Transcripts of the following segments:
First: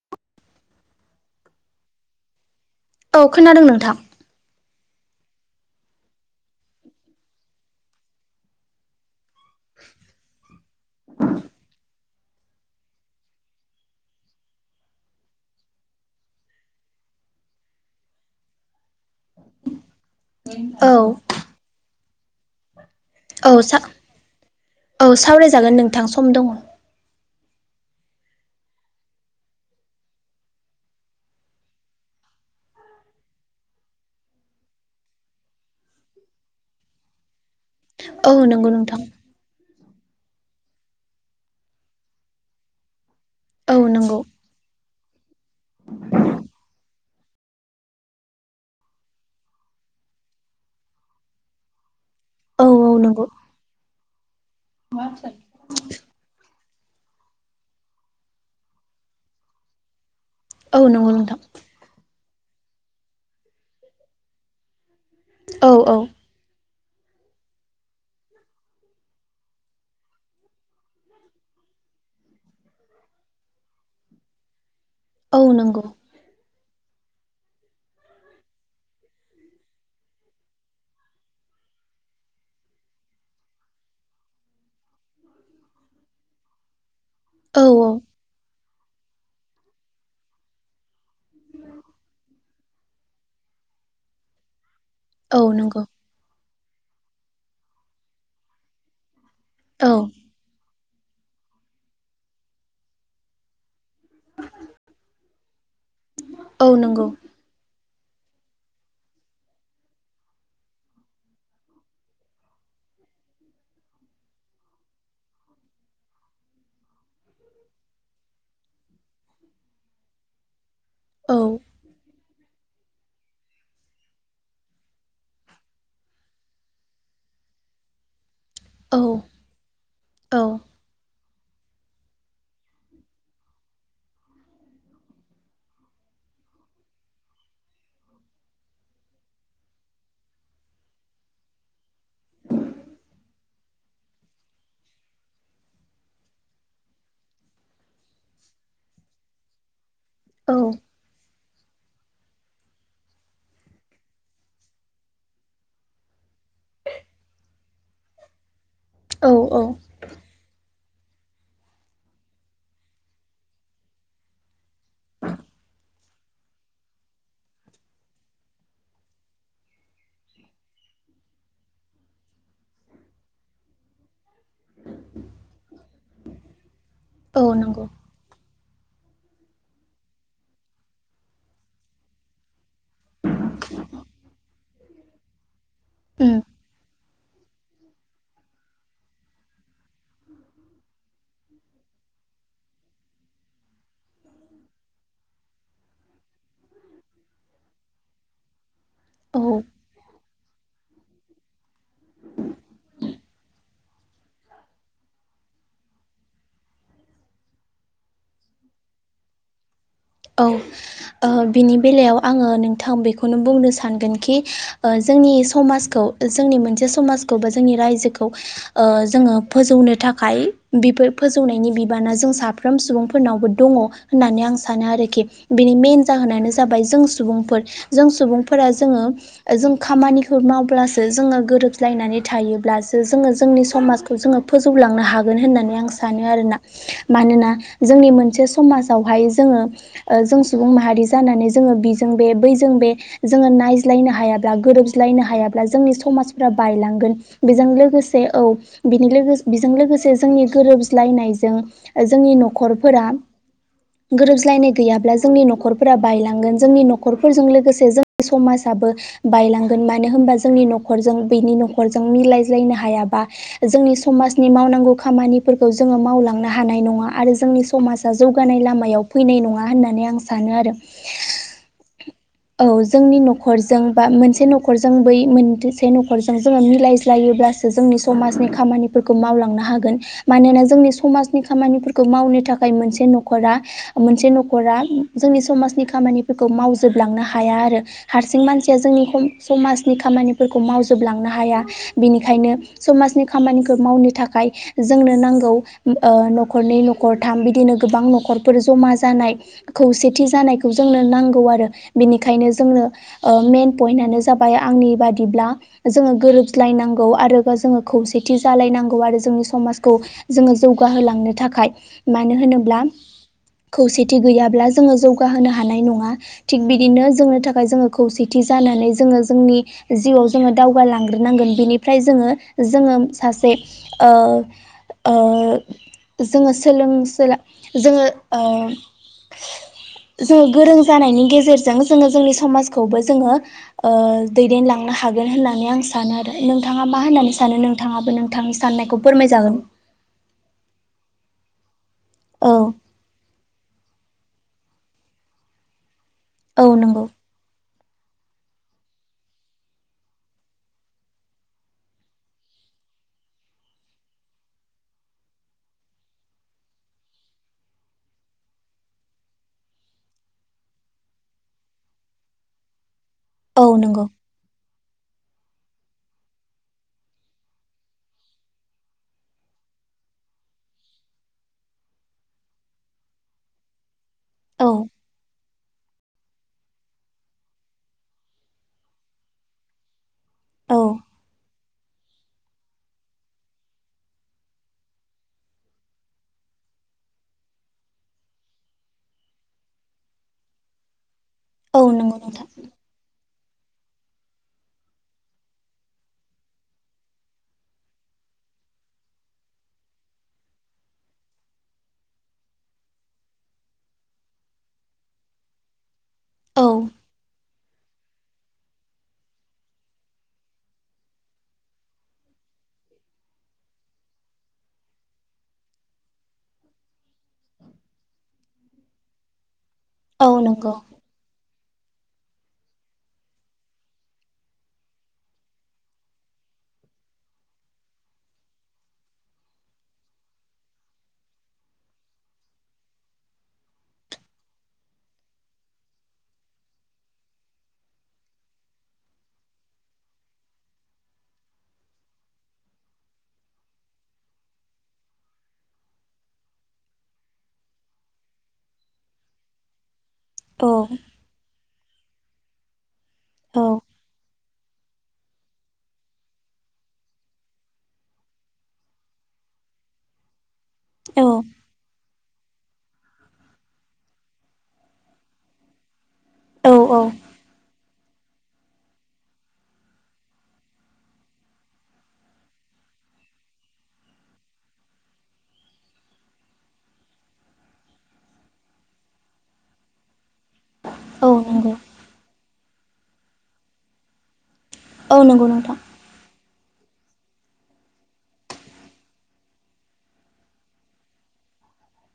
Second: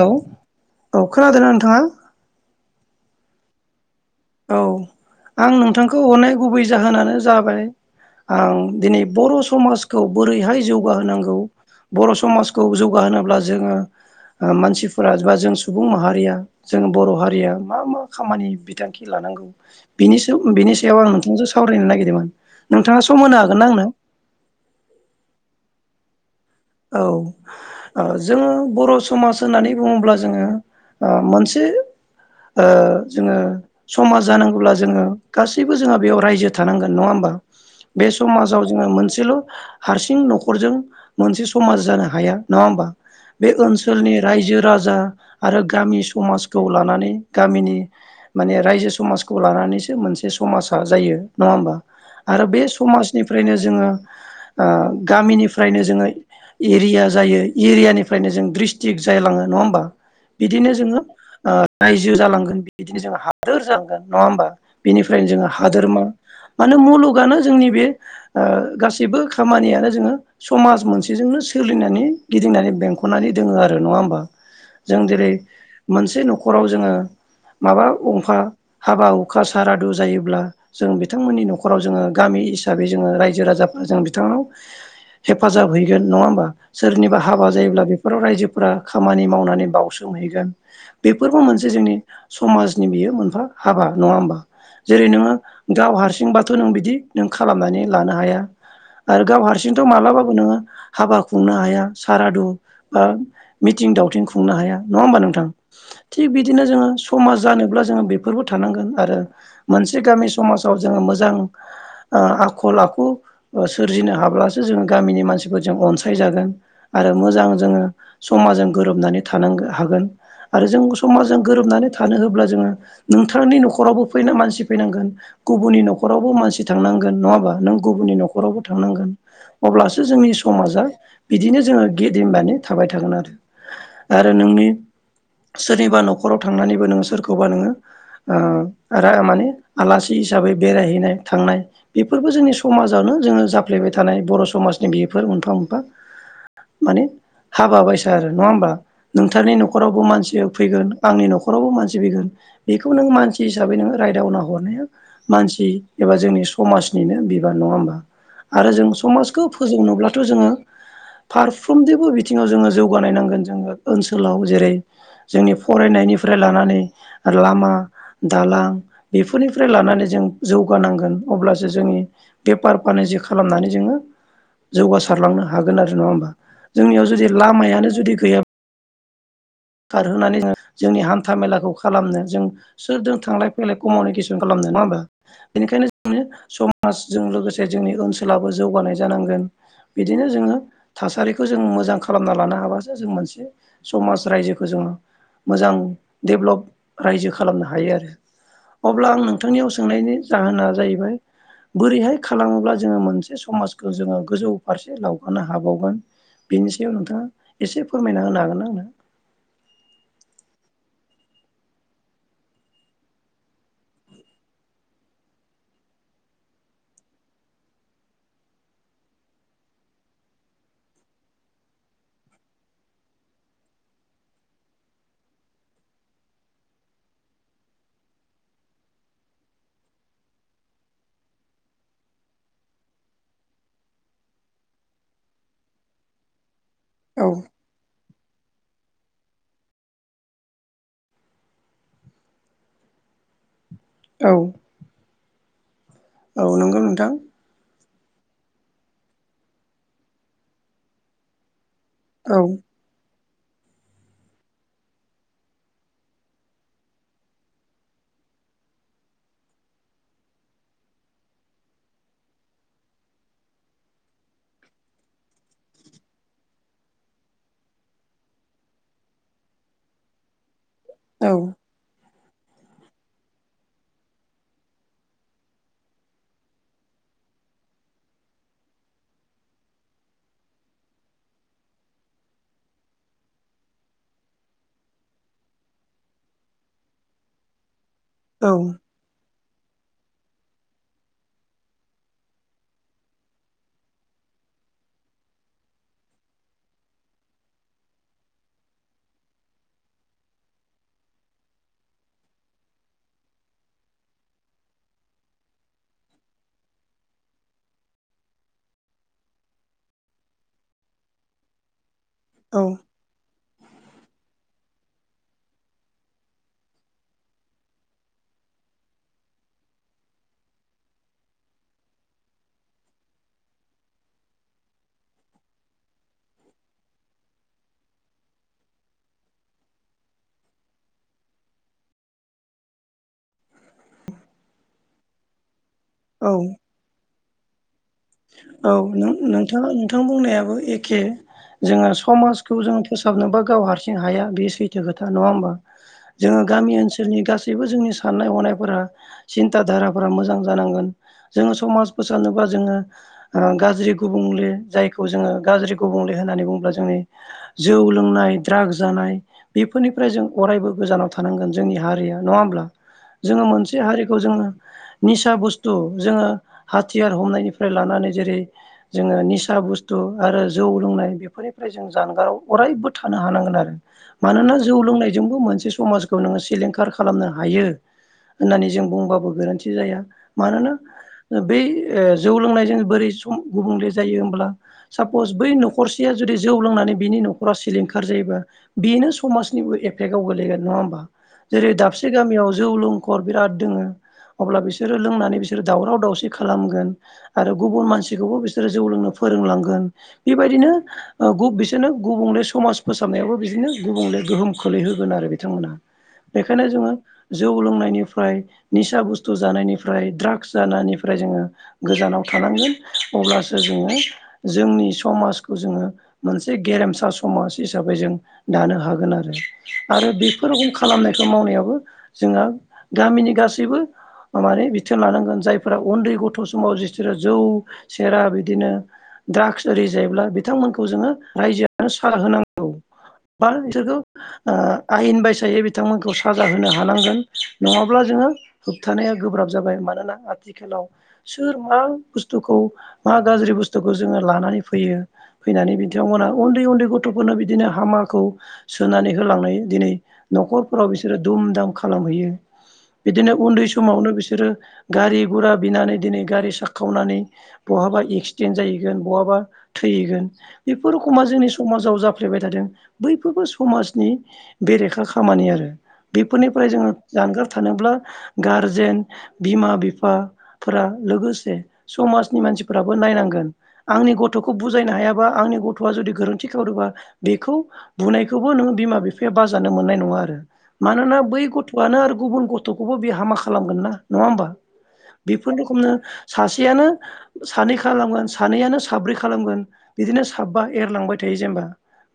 औ औ खोनादोंना नोंथाङा? औ खोनादों नोंथां।। औ आं नोंथांखौ हरनाय गुबै जाहोनानो जाबाय आं दिनै बर' समाजखौ बोरैहाय जौगाहोनांगौ बर' समाजखौ जौगाहोनोब्ला जोङो ओ मानसिफोरा बा जों सुबुं माहारिया जों बर' हारिया मा मा खामानि बिथां खि लानांगौ बिनि सायाव बिनि औ सायाव आं नोंथां सावरायनो नागिरदोंमोन। नोंथाङा सम होनो औ हागोन ना सा आंनो औ सावरायजागोन नोंथां सम दङ। औ ओ जोङो बर' समाज होननानै बुङोब्ला जोङो ओ मोनसे ओ जोङो समाज जानांगौब्ला जोङो गासैबो जोंहा बेयाव रायजो थानांगोन नङा होम बा बे औ समाजाव नंगौ जोङो नोंथां मोनसेल' हारसिं न'खरजों मोनसे समाज जानो हाया नङा होमबा बे औ ओनसोलनि नंगौ रायजो राजा आरो गामि समाजखौ लानानै गामिनि माने रायजो समाजखौ लानानैसो मोनसे समाजा जायो नङा होमबा। आरो बे औ औ नंगौ समाजनिफ्रायनो जोङो ओ गामिनिफ्रायनो जोङो एरिया जायो एरियानिफ्रायनो जों ड्रिस्ट्रिक्ट जायलाङो नङा होमबा। बिदिनो औ जोङो नंगौ नोंथां ओ रायजो जालांगोन बिदिनो जोङो हादोर जालांगोन नङा होमबा। बेनिफ्रायनो जोङो औ औ हादोरमा मानो मुलुगानो जोंनि बे ओ गासैबो खामानियानो जोङो समाज मोनसे बिजोंनो सोलिनानै गिदिंनानै बेंख'नानै दोङो आरो नङा होमबा। जों जेरै औ नंगौ मोनसे न'खराव जोङो माबा गंफा हाबा हुखा सारादु जायोब्ला जों बिथांमोननि न'खराव जोङो गामि हिसाबै जोङो रायजो राजाफोरा जों बिथांनाव हेफाजाब हैयो। नङा होबा सोरनिबा हाबा औ जायो औ बेफोराव रायजो फ्रा खामानि मावनानै बावउसोमहैगोन बेफोरबो मोनसे जोंनि समाजनि बियो मोनफा हाबा नङा होमबा। जेरै नोङो औ नंगौ गाव हारसिंबाथ' नों बिदि नों खालामनानै लानो हाया। आरो गाव हारसिंथ' औ मालाबाबो नोङो हाबा खुंनो हाया सारादु बा मिथिं दावथिं खुंनो हाया नङा होमबा नोंथां।। थिग बिदिनो औ जोंङो नंगौ समाज जानोब्ला जोङो बेफोरबो थानांगोन आरो मोनसे गामि समाजाव जोङो मोजां ओ आखल आख खु सोरजिनो हाब्लासो जों गामिनि मानसि फोरजो जों अनसायजागोन आरो मोजां जोंङो समाजजों गोरोबनानै थानांगो हागोन। आरो जों औ समाजजों गोरोबनानै थानो होब्ला जोंङो नोंथांनि न'खरावबो फैना मानसि फैनांगोन गुबुननि न'खरावबो मानसि थांनांगोन नङा होनबा नों गुबुननि न'खरावबो औ थांनांगोन अब्लासो जोंनि समाजा बिदिनो जोङो गेदिमबानो थाबाय थागोन आरो आरो नोंनि सोरनिबा न'खराव थांनानैबो नोंङो सोरखौबा नोंङो ओ आरा माने आलासि हिसाबै बेरायहैनाय थांनाय बेफोरबो जोंनि समाजावनो जोंङो जाफ्लेबाय थानाय बर' समाजनि बि फोर मोनफा मोनफा माने हाबा बायसा आरो नङा होनबा नोंथांनि न'खराव बो मानसि औ फैगोन आंनि न'खर न'खरावबो मानसि फैगोन बेखौ नोंङो मानसि हिसाबै नोङो रायदावना हरनाया मानसि एबा जोंनि समाजनिनो बिबान नङा होमबा आरो जों समाजखौ औ औ फोजौनोब्लाथ' जोंङो फारफ्रोमनिबो बिथिङाव जोंङो जौगानाय नांगोन जोंङो ओनसोलाव जेरै जोंनि फरायनायनिफ्राय लानानै लामा दालां बेफोरनिफ्राय लानानै जों जौगानांगोन अब्लासो जोंनि बेफार फानि जो खालामनानै जोंङो जौगासारलांनो हागोन आरो नङा होमबा जोंनियाव जुदि औ नंगौ लामायानो जुदि गैयाब खारहोनानै जों जोंनि हान्था मेलाखौ खालामनो जों सोरजों थांलाय फैलाय कमिउनिकेसन खालामनो नङा होनबा? बेनिखायनो जों उम समाजजों लोगोसे जोंनि ओनसोलाबो जौगानाय जानांगोन। बिदिनो जोंङो थासारिखौ जों मोजां खालामना लानो हाबासो जों मोनसे समाज रायजो खौ जोङो मोजां डेभलप रायजो खालामनो हायो आरो। अब्ला आं नोंथांनियाव सोंनायनि जाहोना जाहैबाय। बोरैहाय खालामोब्ला जोंङो मोनसे समाजखौ जोंङो गोजौ फारसे दावखोनो हाबावगोन? बेनि सायाव नोंथांङा एसे फोरमायना होनो हागोनना आंनो? औ। ओ बिनि बेलायाव आंङो नोंथां बेखौनो बुंनो सानगोन खि ओ जोंनि समाजखौ जोंनि मोनसे समाजखौ बा जोंनि रायजोखौ ओ जोंङो फोजौनो थाखाय बेफो फोजौनायनि बिबाना जों साफ्रोम सुबुंफोरनावबो दङ होननानै आं सानो आरो। [unintelligible] बिनि मेन जाहोनानो जाबाय जों सुबुंफोर जों सुबुंफोरा जोंङो जों खामानि खामानिखौ मावब्लासो जोंङो गोरोबलायनानै थायोब्लासो जोंङो जोंनि समाजखौ जोंङो फोजौलांनो हा हागोन होननानै आं सानो आरोना औ मानोना जोंनि मोनसे समाजावहाय जोंङो जों सुबुं माहारि जानानै जोंङो बिजों बे बैजों बे जोंङो नाय ज्लायनो औ हायाब्ला गोरोब्लायनो हायाब्ला जोंनि औ समाजफोरा नंगौ नोंथां बायलांगोन बेजों लोगोसे औ बिनि लोगो बेजों लोगोसे जोंनि गोरोबज्लायनायजों जोंनि औ न'खरफोरा गोरोबज्लायनाय गैया ब्ला जोंनि न'खर बायलांगोन जोंनि न'खरजों लोगोसे जों समाजाबो बायलांगोन। होनबा जोंनि न'खजों बिनि न'खरजों मिलाय लायनो हाया जोंनि समाजनि मावनांगौ खामानिफोरखौ जोङो मावलांनो हानाय नङा आरो जोंनि समाजा जौगानाय लामायाव फैनाय नङा होनना नै आं सानो आरो। औ औ जोंनि न'खरजों बा मोनसे न'खरजों बै मोनसे न'खरजों जोङो मिलायज्लायो ब्लासो जोंनि समाजनि खामानिफोरखौ मावलांनो हागोन मानोना जोंनि समाजनि खामानिफोरखौ माव नो थाखाय मोनसे न'खरा मोनसे न' खरा जोंनि समाजनि खामानिफोरखौ मावजोबलांनो हाया आरो हारसिं औ मानसिया जोंनि ह समाजनि खामानिफोरखौ मावजोबलांनो हाया बिनिखायनो समाजनि खामानिखौ मावनो थाखाय जोंनो नांगौ ओ न'खरनै न'खरथाम बिदिनो गोबां न'खरफोर ज'मा जानाय खौसेथि जानायखौ जोंनो नांगौ आरो बिनिखायनो जोंनो ओ मेइन पइन्टानो जाबाय आंनि बादिब्ला जोङो गोरोबज्लायनांगौ आरो बा जोङो खौसेथि जालायनांगौ आरो जोंनि समाजखौ जोङो जौगाहोलांनो थाखाय मानो औ होनोब्ला खौसे गैयाब्ला जोङो जौगाहोनो हानाय नङा थिग बिदिनो जोंनो थाखाय जोङो खौसेथि जानानै जोङो जोंनि जिवाव जोङो दावगालांग्रोनांगोन बिनिफ्राय जोङो जोङो सासे ओ ओ जोङो सोलों सोला जोङो ओ [unintelligible] जोङो गोरों जानायनि गेजेरजों जोङो जोंनि समाजखौबो जोङो ओ दैदेनलां हागोन होननानै आं सानो औ आरो नोंथाङा मा होननानै सानो नों औ नों नोंथां नोंथां बुंनायाबो एखे जोङो समाजखौ जों औ फोसाबनोबा गाव हारसिं हाया बे सैथो खोथा नङा होमबा जोङो औ गामि नंगौ ओनसोलनि गासैबो जोंनि साननाय ह'नायफोरा सिन्था धाराफोरा मोजां जानांगोन जोङो समाज फोसानोबा जोङो ओ गाज्रि गुबुंले जायखौ जोङो गाज्रि गुबुंले होननानै बुङोब्ला जोंनि जौ लोंनाय ड्राग्स जानाय बेफोरनिफ्राय जों अरायबो गोजानाव थानांगोन जोंनि हारिया नङा होमब्ला जोङो औ मोनसे नंगौ हारिखौ जोङो निसा बुस्थु जोङो हाथियार हमनायनि लानानै जेरै जोङो निसा बुस्थु आरो जौ लोंनाय बेफोरनिफ्राय जों जानगाराव अ बो थानो हानांगोन आरो मानोना औ जौ लोंनायजोंबो मोनसे समाजखौ नोङो सिलिंखार खालामनो हायो होननानै जों बुंबाबो गोरोनथि जाया मानोना औ बे ओ जौ लोंनायजों बोरै सम गुबुंले जायो होमब्ला सापस बै न'खरसेया जुदि जौ लोंनानै बिनि न'खरा सिलिंखार जायोबा बेनो समाजनिबो एफेक्टाव गोग्लैगोन नङा होमबा जेरै औ दाबसे नंगौ नोंथां गामियाव जौ लोंखर बिराद लोङो अब्ला बिसोरो लोंनानै बिसोरो दावराव दावसि खालामगोन आरो गुबुन मानसिखौबो बिसोरो जौ लोंनो फोरोंलांगोन बेबायदिनो ओ बिसोरनो गु गुबुंले समाज फोसाबनायावबो बिदिनो गुबुंले गोहोम खोलैहोगोन आरो बिथांमोनहा बेखायनो औ जोङो जौ लोंनायनि फाय निसा बुस्थु जानायनिफ्राय द्राग्स जानायनिफ्राय जोङो गोजानाव थानांगोन अब्लासो जोङो जोंनि समाजखौ जोङो मोनसे गे गेरेमसा समाज हिसाबै जों दानो हागोन आरो आरो औ बेफोर रखम नंगौ खालामनायखौ मावनायाबो जोंहा गामिनि गासैबो माने बिथोन लानांगोन जायफोरा उन्दै गथ' समाव जिथोरो जौ सेरा बिदिनो द्राग्स ओरि जायोब्ला बिथांमोनखौ जोङो रायजोआनो साहा होनांगौ बा बिसोरखौ ओ आयेन बायसायै बिथांमोनखौ साजा होनो हानांगोन नङाब्ला जों होबथानाया गोब्राब जाबाय मानोना आथिखालाव सोर मा बुस्थुखौ मा गाज्रि बुस्थुखौ जोङो लानानै फैयो फैनानै बिथांमोनहा उन्दै गथ'फोरनो बिदिनो हामाखौ सोनानै होलांनाय दिनै औ न'खरफोराव बिसोरो दुम दाम खालामहैयो बिदिनो उन्दै औ समावनो बिसोरो गारि गुरा बिनानै दिनै गारि साखावनानै बहाबा एक्सिडेन्ट जाहैगोन बहाबा थैहैगोन बेफोर रखमा औ जोंनि समाजाव जाफ फ्लेबाय थादों बैफोरबो समाजनि बेरेखा खामानि आरो बेफोरनिफ्राय औ जोङो औ जानगार थानोब्ला गारजेन बिमा बिफा फोरा लोगोसे समाजनि मानसिफोराबो नायनांगोन आंनि गथ'खौ बुजायनो हायाबा आंनि गथ'आ जुदि गोरोन्थि खालामदों बेखौ बुनायखौबो नों बिमा बिफाया बाजानो मोननाय नङा आरो मानोना औ बै नंगौ गथ'आनो आरो गुबुन गथ'खौबो बे हामा खालामगोन ना नङा होमबा औ नंगौ बेफोर नोंथां रखमनो सासे थियानो सानै खालामगोन सानैयानो साब्रै खालामगोन बिदिनो साबा एरलांबाय थायो जेनेबा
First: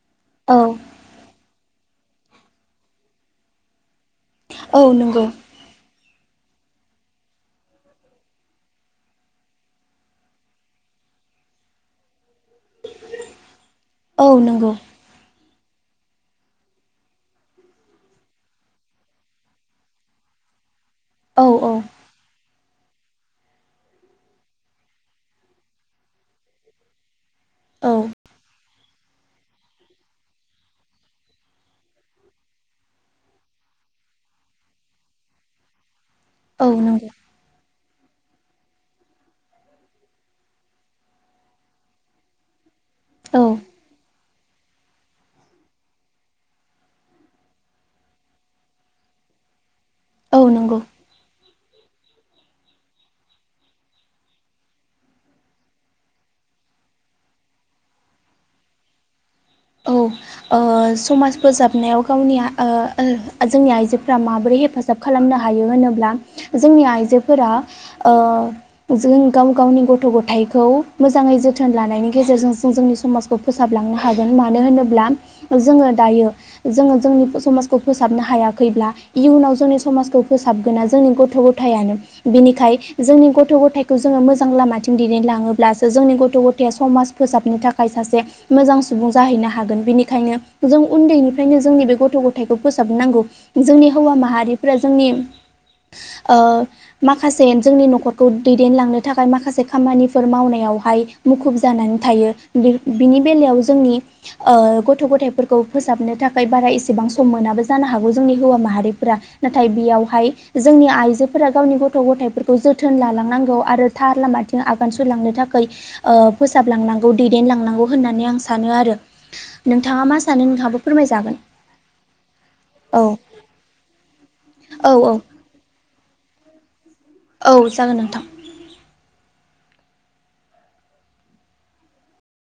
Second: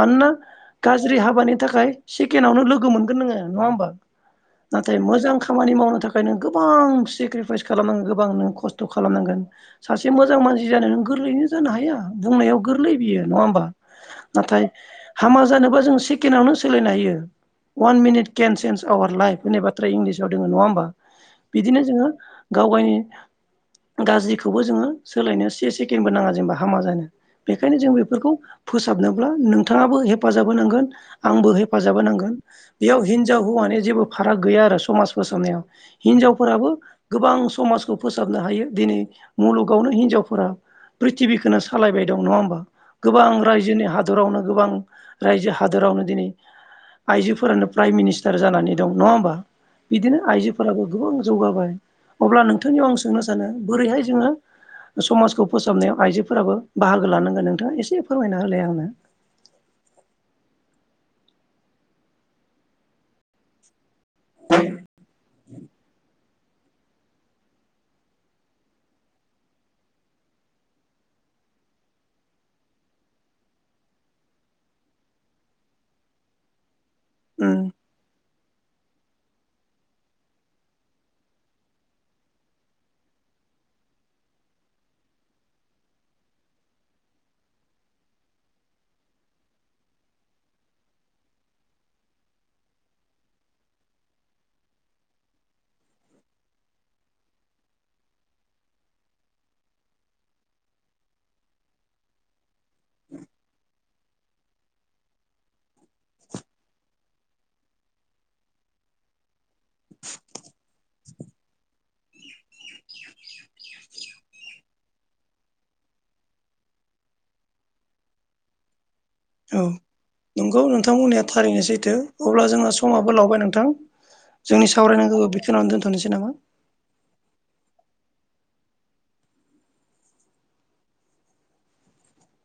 मानोना औ गाज्रि हाबानि थाखाय सिकेनावनो लोगो मोनगोन नोङो नङा होमबा औ नाथाय नंगौ मोजां खामानि मावनो थाखाय नों गोबां सेक्रिफाइस खालामनांगोन गोबां खस्थ' खालामनांगोन सासे मोजां मानसि जानो नों गोरलैनो जानो हाया बुंनायाव गोरलै बियो नङा होमबा औ नाथाय नंगौ हामा जानोबा जों सेकेनावनो सोलायनो हायो। अवान मिनिट केेन सेन्स आवार लाइफ होननाय बाथ्रा इंलिसाव दोङो नङा होमबा औ औ बिदिनो जोङो। गाव गायनि गाज्रिखौबो जोङो सोलायनो से सेकेणडबो नाङा जेनेबा हामा जानो। बेखायनो जों औ बेफोरखौ फोसाबनोब्ला नोंथाङाबो हेफाजाब होनांगोन आंबो हेफाजाब होनांगोन। बेयाव हिनजाव हौवानि जेबो फाराग गैया आरो समाज फोसावनायाव औ हिनजावफोराबो नंगौ गोबां समाजखौ फोस फोथाबनो हायो दिनै मुलुगावनो हिनजावफोरा प्रिथिबिखौनो सालायबाय दं नङा होमबा। गोबां औ रायजोनि हादरावनो गोबां रायजो हादरावनो दिनै आइजोफोरानो प्राइम मिनिस्टार जानानै दं नङा होमबा बिदिनो औ नंगौ आइजोफोराबो गोबां जौगाबाय। अब्ला नोंथांनियाव आं सोंनो सानो बोरैहाय जोङो समाजखौ फोसाबनायाव आइजोफोराबो बाहागो लानांगोन नोंथाङा एसे फोरमायना होलाय आंनो औ समाज फोजाबनायाव गावनि जोंनि आइजो फोरा माबोरै हेफाजाब खालामनो हायो होनोब्ला जोंनि आइजोफोरा जों गाव गावनि गथ' गथायाइखौ मोजां जोथोन लानायनि गेजेरजों जों जोंनि समाजखौ फोसाबलांनो हागोन। मानो होनोब्ला जोंङो दायो जोंङो जोंनि उम समाजखौ फोसाबनो हाया। खैब्ला इयुनाव जोंनि समाजखौ फोसाबगोना जोंनि गथ' गथायानो बिनिखायनो जोंनि गथ' ग' गथायखौ जोंङो मोजां लामाथिं दिदेनलाङोब्लासो जोंनि गथ' गथाय समाज फोसाबनो थाखाय सासे मोजां सुबुं जाहैनो हागोन बेनिखायनो जों उन्दैनिफ्रायनो जोंनि बे गथ' गथायखौ फोसाबनांगौ जोंनि हौवा माहारिफोरा जोंनि ओ माखासे जोंनि न'खरखौ दैदेनलांनो थाखाय माखासे खामानिफोर मावनायाव मुुखुब जानानै थायो बेनि बेलायाव जों ओ गथ' थायफोरखौ फोसाबनो थाखाय बारा एसेबां सम मोनाबो जानो हागौ जोंनि हौवा माहारिफोरा नाथाय बेयावहाय जोंनि आइजोफोरा गावनि गथ' गथायफोरखौ जोथोन लालांनांगौ। आरो थार लामाथिं आगान सुरलांनो थाखाय ओ फोसाबलांनांगौ दैदेनलांनांगौ होन्नानै आं सानो। सानो आरो औ नोंथाङा मा नंगौ नोंथाङाबो नोंथां बुंनाय या फोरमायजागोन थारैनो सैथो अब्ला जोंहा औ समाबो लावबाय नोंथां। जोंनि औ औ सावरायनांगौ बेखौनो दोनथ'नोसै नामा। औ जागोन नोंथां।